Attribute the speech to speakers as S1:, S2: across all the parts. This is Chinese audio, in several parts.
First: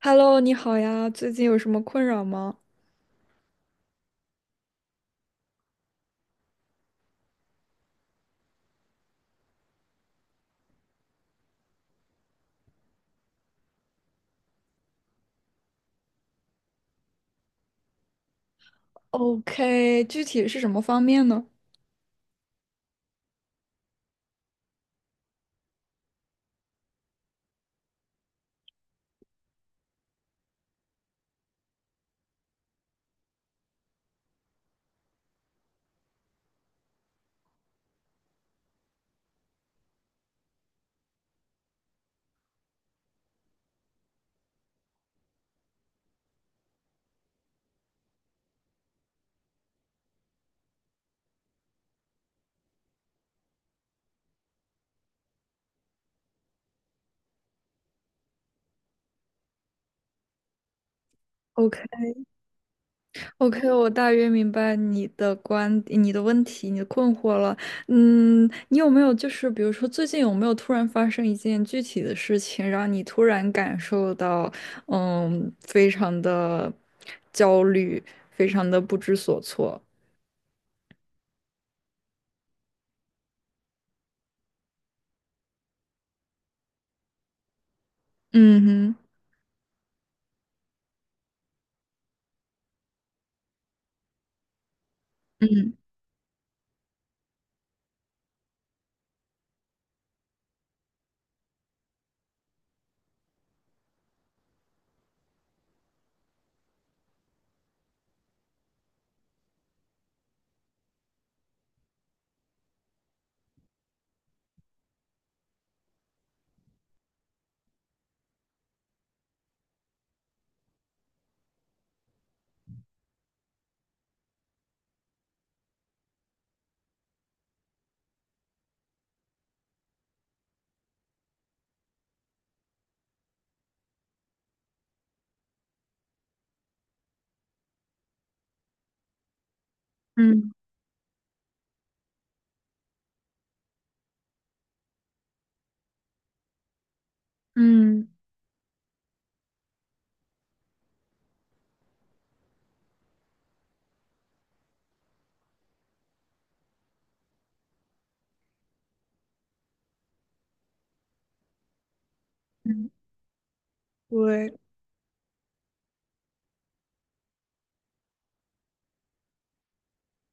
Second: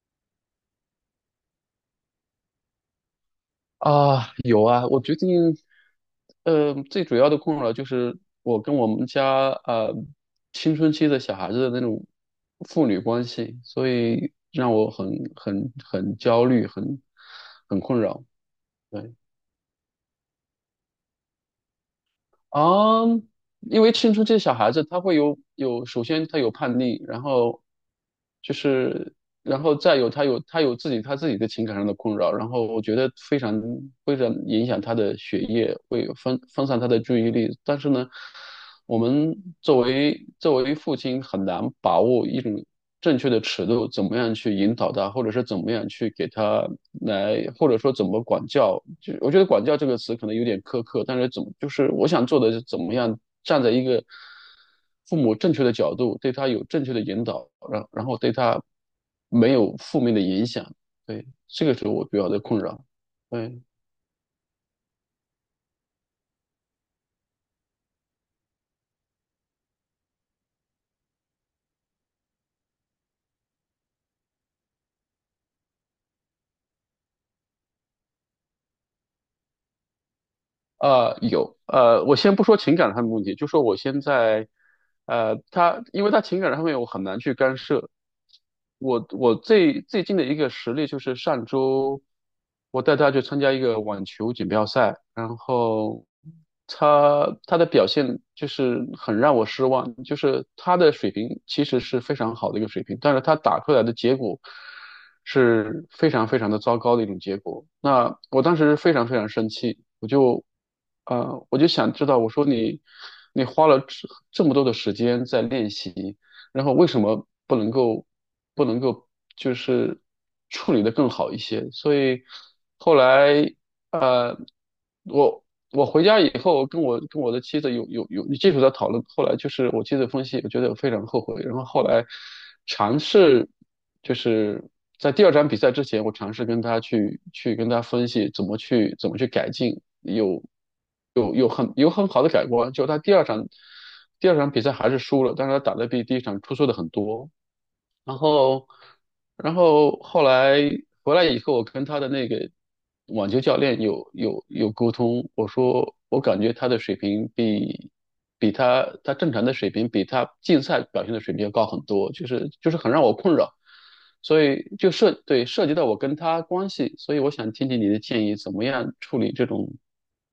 S1: Hello，你好呀，最近有什么困扰吗
S2: 啊，有啊，我最近，最主要的困扰就是我跟我们家青春期的小孩子的那种父女关系，所以让我很很焦虑，很困扰。对。
S1: ？OK，具体是什么方面呢
S2: 啊，因为青春期小孩子他会有，首先他有叛逆，然后就是，然后再有他有自己他自己的情感上的困扰，然后我觉得非常影响他的学业，会分散他的注意力。但是呢，我们作为父亲很难把握一种正确的尺度，怎么样去引导他，或者是怎么样去给他来，或者说怎么管教。就我觉得"管教"这个词可能有点苛刻，但是怎么就是我想做的是怎么样站在一个父母正确的角度，对他有正确的引导，然后对他没有负面的影响。对，这个是我比较的困扰。对。
S1: ？OK，OK，我大约明白你的问题、你的困惑了。嗯，你有没有就是比如说最近有没有突然发生一件具体的事情，让你突然感受到非常的焦虑，非常的不知所措？
S2: 有，我先不说情感上的问题，就说我现在，他，因为他情感上面我很难去干涉。
S1: 嗯
S2: 我
S1: 哼，
S2: 我最最近的一个实例就是上周，我带他去参加一个网球锦标赛，然
S1: 嗯
S2: 后他的表现就是很让我失望，就是他的水平其实是非常好的一个水平，但是他打出来的结果是非常的糟糕的一种结果。那我当时非常生气，我就想知道，我说你，你花了这么多的时间在练习，然后为什么不能够就是处理得更好一些？所以后来我回家以后跟我的妻子有技术在讨论，后来就是我妻子分析，我觉得我非常后悔。然后后来尝试就是在第二场比赛之前，我尝试跟他去跟他分析怎么去改进，有
S1: 嗯
S2: 有有很有很好的改观。就他第二场比赛还是输了，但是他打得比第一场出色的很多。
S1: 嗯
S2: 然后，然后后来回来以后，我跟他的那个网球教练有沟通，我说我感觉他的水平比比他正常的水平比他竞赛表现的水平要高很多，就是
S1: 嗯，
S2: 很让我困扰，所
S1: 对。
S2: 以就涉对涉及到我跟他关系，所以我想听听你的建议，怎么样处理这种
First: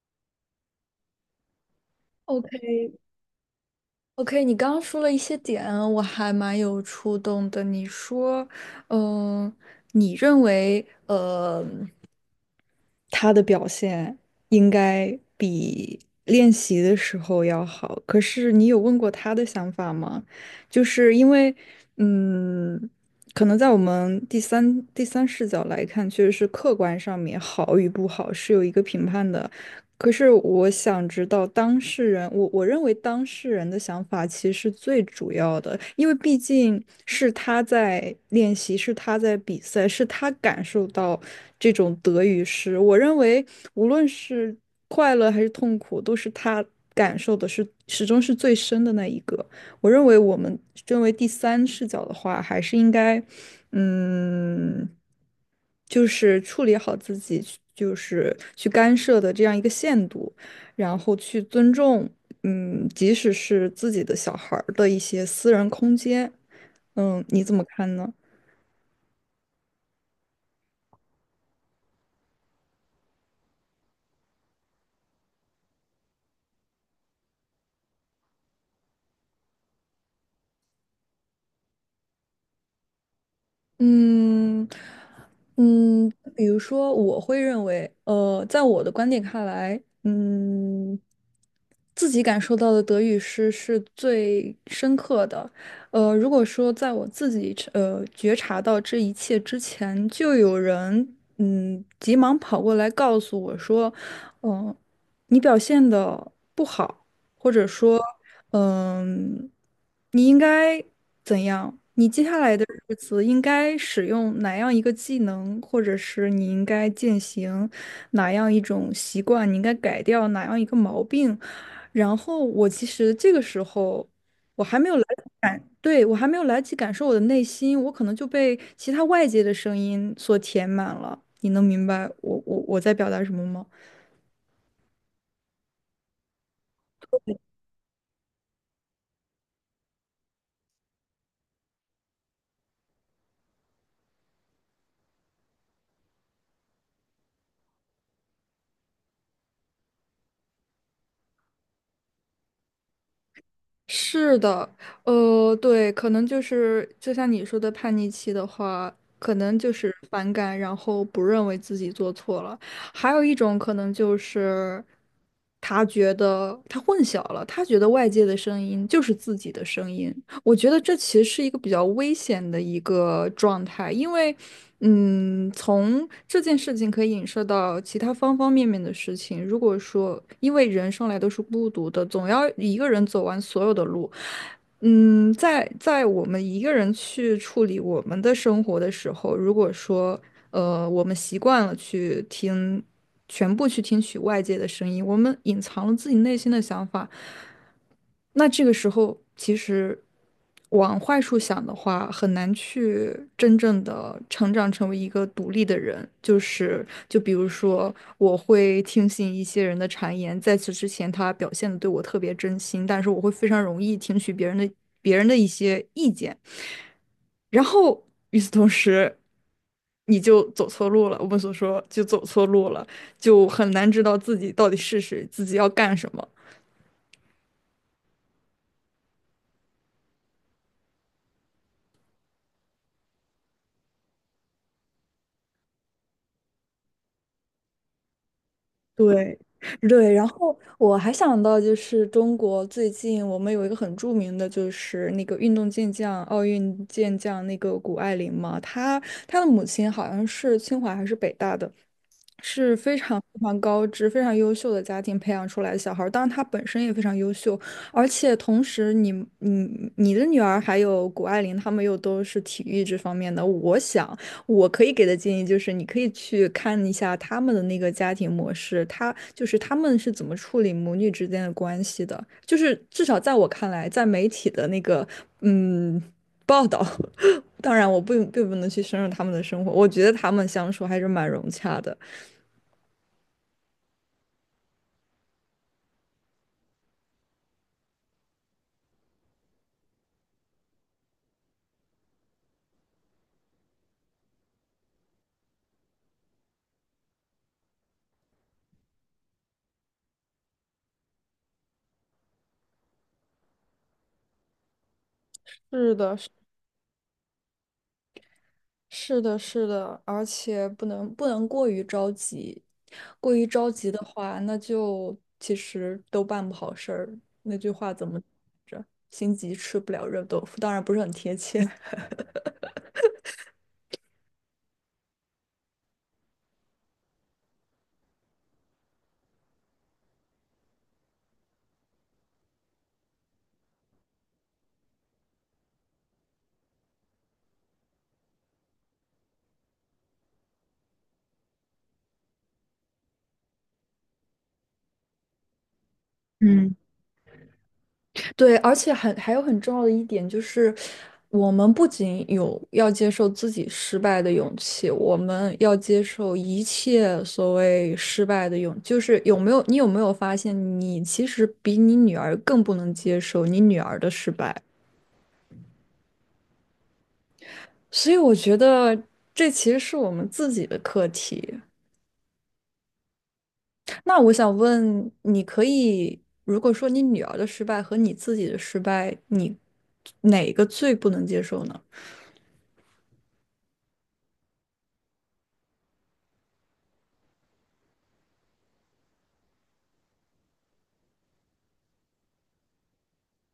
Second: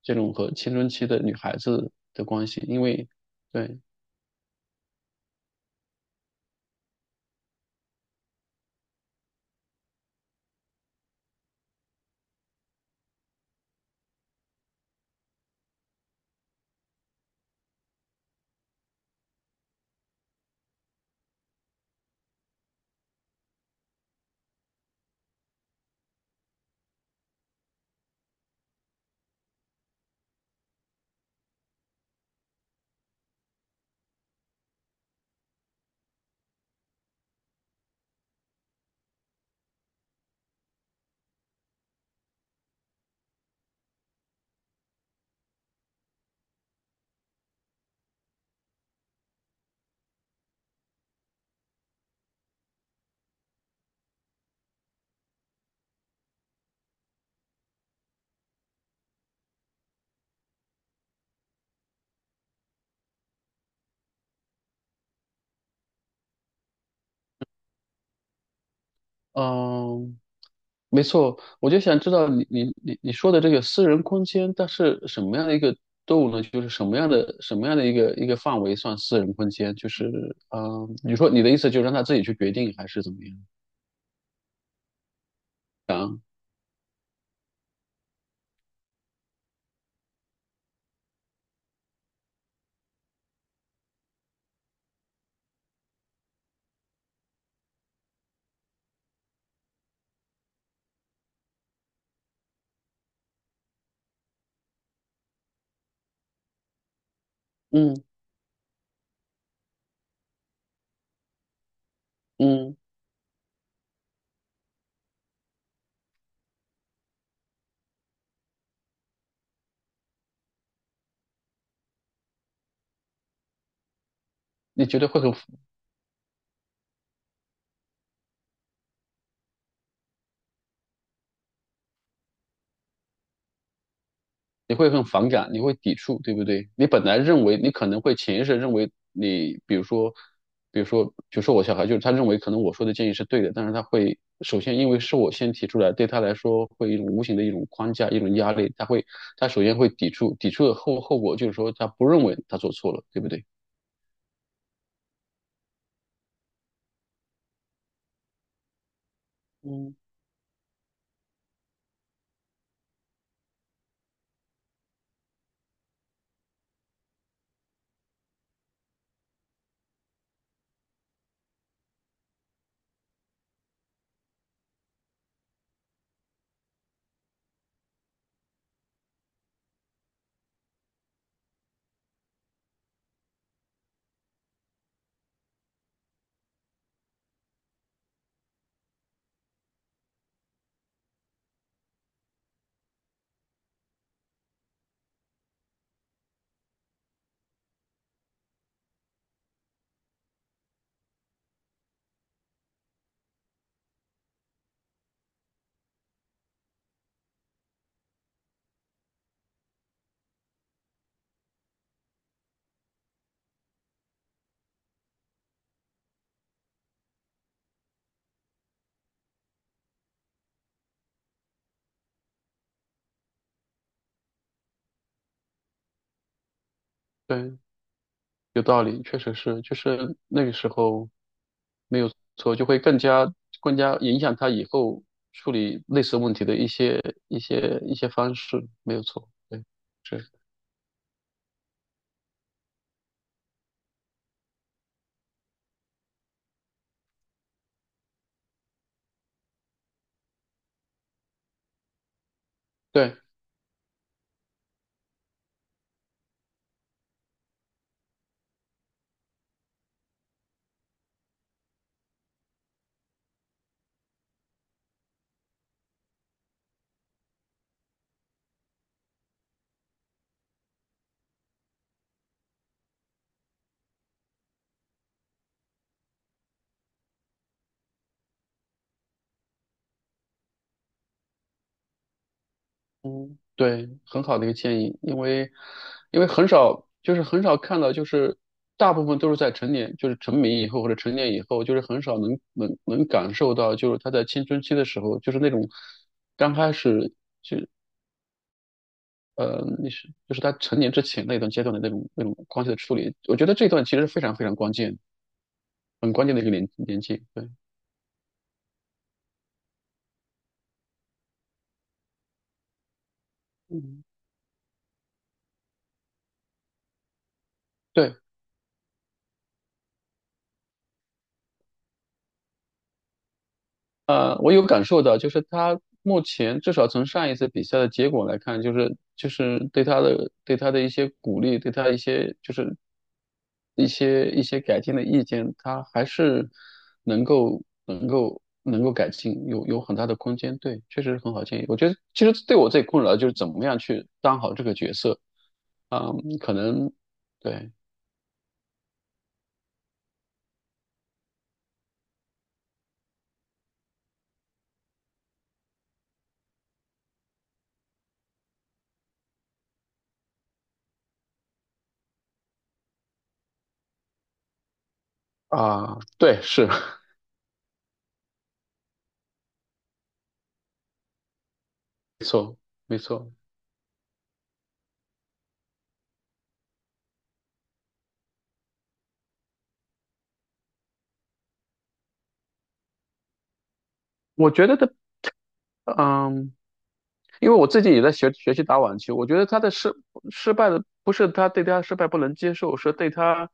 S2: 这种和青春期的女孩子的关系，因
S1: OK，
S2: 为对，
S1: OK，你刚刚说了一些点，我还蛮有触动的。你说，嗯、你认为，他的表现应该比练习的时候要好，可是你有问过他的想法吗？就是因为，嗯，可能在我们第三视角来看，确实是客观上面好与不好是有一个评判的。可是我想知道当事人，我认为当事人的想法其实是最主要的，因为毕竟是他在练习，是他在比赛，是他感受到这种得与失。我认为无论是快乐还是痛苦，都是他感受的是始终是最深的那一个。我认为我们身为第三视角的话，还是应该，嗯，就是处理好自己就是去干涉的这样一个限度，然后去尊重，嗯，即使是自己的小孩儿的一些私人空间，嗯，你怎么看呢？
S2: 嗯。没错，我就想知道你说的这个私人空间，它是什么样的一个度呢？就是什么样的一个范围算私人空间？就是你说你的意思就是让他自己去决定，还是怎么样？
S1: 嗯嗯，比如说，我会认为，在我的观点看来，嗯，自己感受到的德语诗是最深刻的。呃，如果说在我自己觉察到这一切之前，就有人急忙跑过来告诉我说，嗯、你表现的不好。或者说
S2: 嗯
S1: 嗯，你应该怎样？你接下来的
S2: 嗯，
S1: 日子应该使用哪样一个技能，或者是你应该践行哪样一种习惯，你应该改掉哪样一个毛病。然后我其实这个时候
S2: 你觉得会很
S1: 对，我还没有来得及感受我的内心，我可能就被其他外界的声音所填满了。你能明白我在表达什么吗？
S2: 你会很反感，你会抵触，对不对？你本来认为你可能会潜意识认为你，比如说，比如说，就说我小孩，就是他认为可能我说的建议是对的，但是他会首先因为是我先提出来，对他来说会一种无形的一种框架，一种压力，他首先会抵触，抵触的后果就是说他不认为他做错了，对不对？
S1: 是的，对，可能就是就像你说的叛逆期的话，可能就是
S2: 嗯，
S1: 反感，然后不认为自己做错了。还有一种可能就是他觉得他混淆了，他觉得外界的声音就是自己的声音。我觉得这其实是一个比较危险的一个状态，因为。嗯，从这件事情可以影射到其他方方面面的事情。如果说，因为人生来都是孤独的，总要一个人走完所有的路。嗯，在我们一个人去处理我们的生活的时候，如果说，我们习惯了去听，全部去听取外界的声音，我们隐藏了自己内心的想法。那这个时候，其实往坏处想的话，很难去真正的成长成为一个独立的人。就是，就比如说，我会听信一些人的谗言，在此之前，他表现的对我特别真心，但是我会非常容易听取别人的一些意见，然后与此同时，你就走错路了。我们所说就走错路了，就很难知道自己到底是谁，自己要干什么。
S2: 对，有道理，确实是，就是那个时候没有错，就会更加影响他以后处理类似问题的一些方式，没有错，
S1: 对，
S2: 对，
S1: 对，
S2: 是，
S1: 然后我还想到就是中国最近我们有一个很著名的，就是那个运动健将、奥运健将那个谷爱凌嘛，她的母亲好像是清华还是北大的，是非
S2: 对，
S1: 常非常高知、非常优秀的家庭培养出来的小孩儿当然他本身也非常优秀，而且同时你的女儿还有谷爱凌，她们又都是体育这方面的。我想我可以给的建议就是，你可以去看一下他们的那个家庭模式，他就是他们是怎么处理母女之间的关系的。就是至少在我看来，在媒体的那个嗯报道，当然我并不能去深入他们的生活，我觉得他们相处还是蛮融洽的。
S2: 嗯，对，很好的一个建议，因为因为很少，就是很少看到，就是大部分都是在成年，就是成名以后或者成年以后，就是很少能感受到，就是他在青春期的时候，就是那种刚开始。那是就是他成年之前那一段阶段的那种关系的处理，我觉得这段其实是非常关键，
S1: 是
S2: 很
S1: 的，
S2: 关
S1: 是
S2: 键的一个年纪。对，
S1: 是的，是的，而且不能过于着急，过于着急的
S2: 嗯，
S1: 话，那就其实都办不好事儿。那句话怎
S2: 对。
S1: 么着？心急吃不了热豆腐，当然不是很贴切。
S2: 我有感受到，就是他目前至少从上一次比赛的结果来看，就是对他的一些鼓励，对他一些就是一些改进的意见，他还是能够改进，有很大的空间。对，确实是很好建议。我觉得其实对我最困扰就是怎么样去当好这个角色嗯，可
S1: 嗯。
S2: 能对
S1: 对，而且很还有很重要的一点就是，我们不仅有要接受自己失败的勇气，我们要接受一切所谓失败的勇，就是有没有你有没有发现，你其实比你女儿更不能接受你女儿的失败，
S2: 啊，对，是
S1: 所以我觉得这其实是我们自己的课题。
S2: 没错。
S1: 那我想问，你可以如果说你女儿的失败和你自己的失败，你哪个最不能接受呢？
S2: 我觉得的，嗯。因为我自己也在学习打网球，我觉得他的失失败的不是他对他失败不能接受，是对他，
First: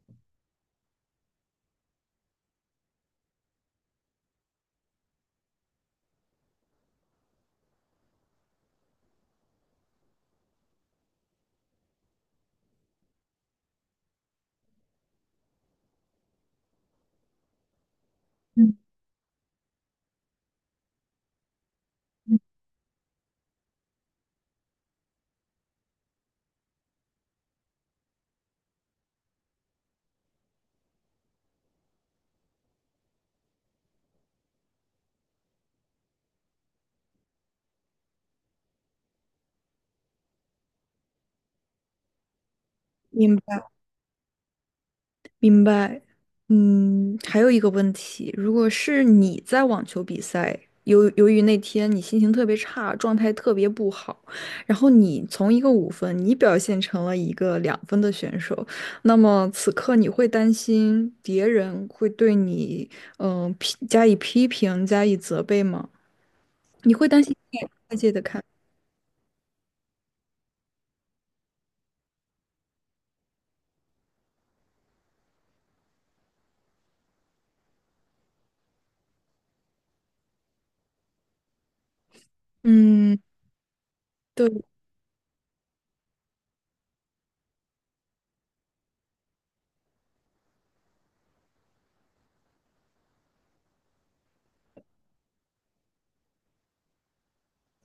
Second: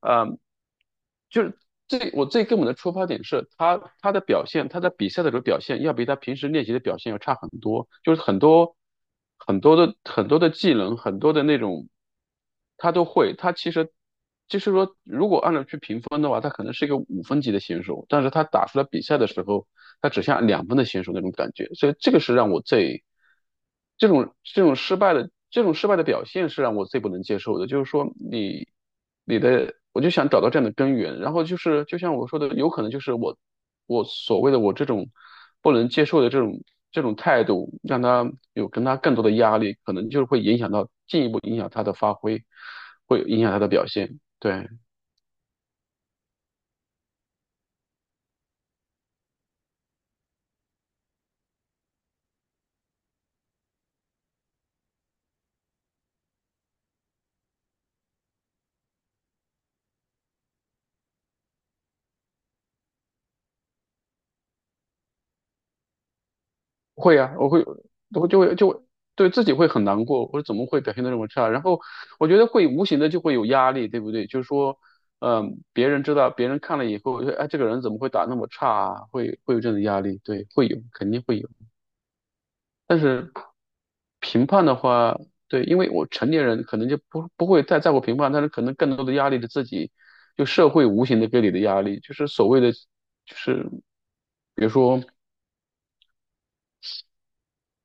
S2: 呃，就是最我最根本的出发点是他的表现，他在比赛的时候表现要比他平时练习的表现要差很多，就是很多很多的技能，很多的那种他都会，他其实就是说评分的话，他可能是一个五分级的选手，但是他打出来比赛的时候，他只像两分的选手那种感觉，所以这个是让我最这种失败的失败的表现是让我最不能接受的。就是说你你的，我就想找到这样的根源，然后就是就像我说的，有可能就是我所谓的我这种不能接受的这种态度，让他有跟他更多的压力，可能就是会影响到进一步影响他的发挥，会
S1: 明。
S2: 影响他的表现，对。
S1: 明白，嗯，还有一个问题，如果是你在网球比赛，由于那天你心情特别差，状态特别不好，然后你从一个五分，你表现成了一个两分的选手，那么此刻你会担心别人会对你，加以批评、加以责备吗？你会
S2: 会
S1: 担心
S2: 啊，我
S1: 被
S2: 会，
S1: 外界的
S2: 我就
S1: 看，
S2: 会就会对自己会很难过，或者怎么会表现的这么差？然后我觉得会无形的就会有压力，对不对？就是说，嗯、别人知道，别人看了以后，就哎，这个人怎么会打那么差啊？会有这种压力，对，会有，肯定会有。但
S1: 嗯，
S2: 是评
S1: 对。
S2: 判的话，对，因为我成年人可能就不会太在乎评判，但是可能更多的压力是自己，就社会无形的给你的压力，就是所谓的，就是比如说。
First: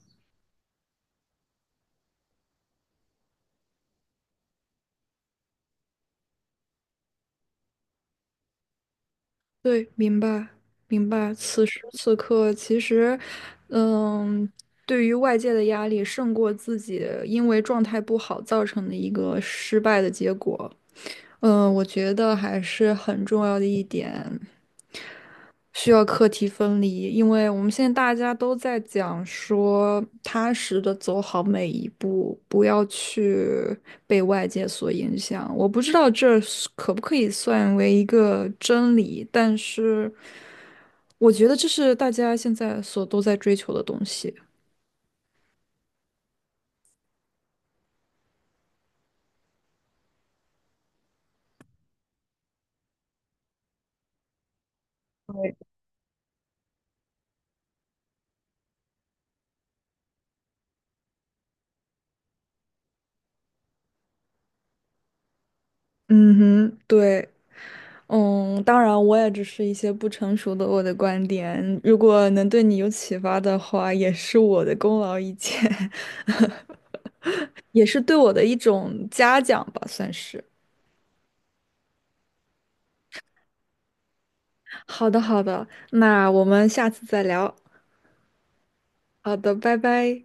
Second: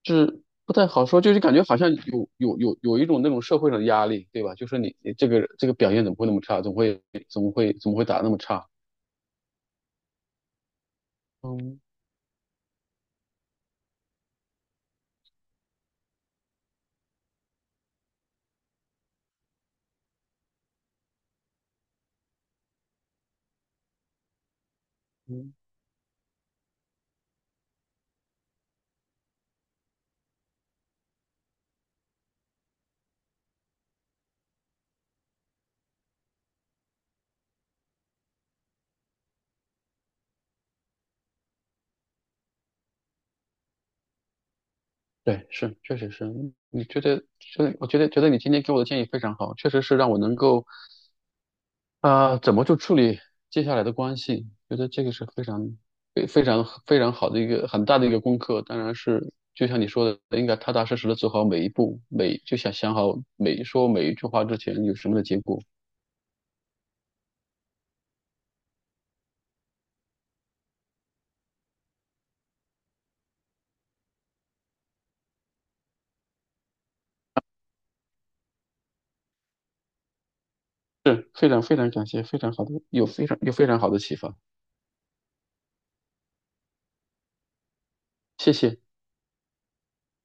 S2: 就是不太好说，就是感觉好像有一种那种社会上的压力，对吧？就说你你这个表现怎么会那么差，怎么会打那么差？
S1: 对，明白，明白。此时
S2: 嗯
S1: 此刻，其实，嗯，对于外界的压力胜过自己因为状态不好造成的一个失败的结果。嗯，我觉得还是很重要的一点，
S2: 嗯，
S1: 需要课题分离，因为我们现在大家都在讲说，踏实的走好每一步，不要去被外界所影响。我不知道这是可不可以算为一个真理，但是。我觉得这是大家现在所都在追求的东西。
S2: 对，是确实是，嗯你觉得我觉得你今天给我的建议非常好，确实是让我能够怎么去处理接下来的关系，觉得这个是非常非常好的一个很大的一个功课，当然是。就像你说的，应该踏踏实实的走好每一步，每就想想好每说每一句话之前有什么的结果。
S1: 嗯哼，对，嗯，当然，我也只是一些不成熟的我的观点。如果能对你有启发的话，也是我的功劳一件，也是对我的一种嘉奖吧，算是。
S2: 是非常感谢，非常好的，有非常好的启发，
S1: 好的，好的，那我们下次再聊。
S2: 谢谢。
S1: 好的，拜拜。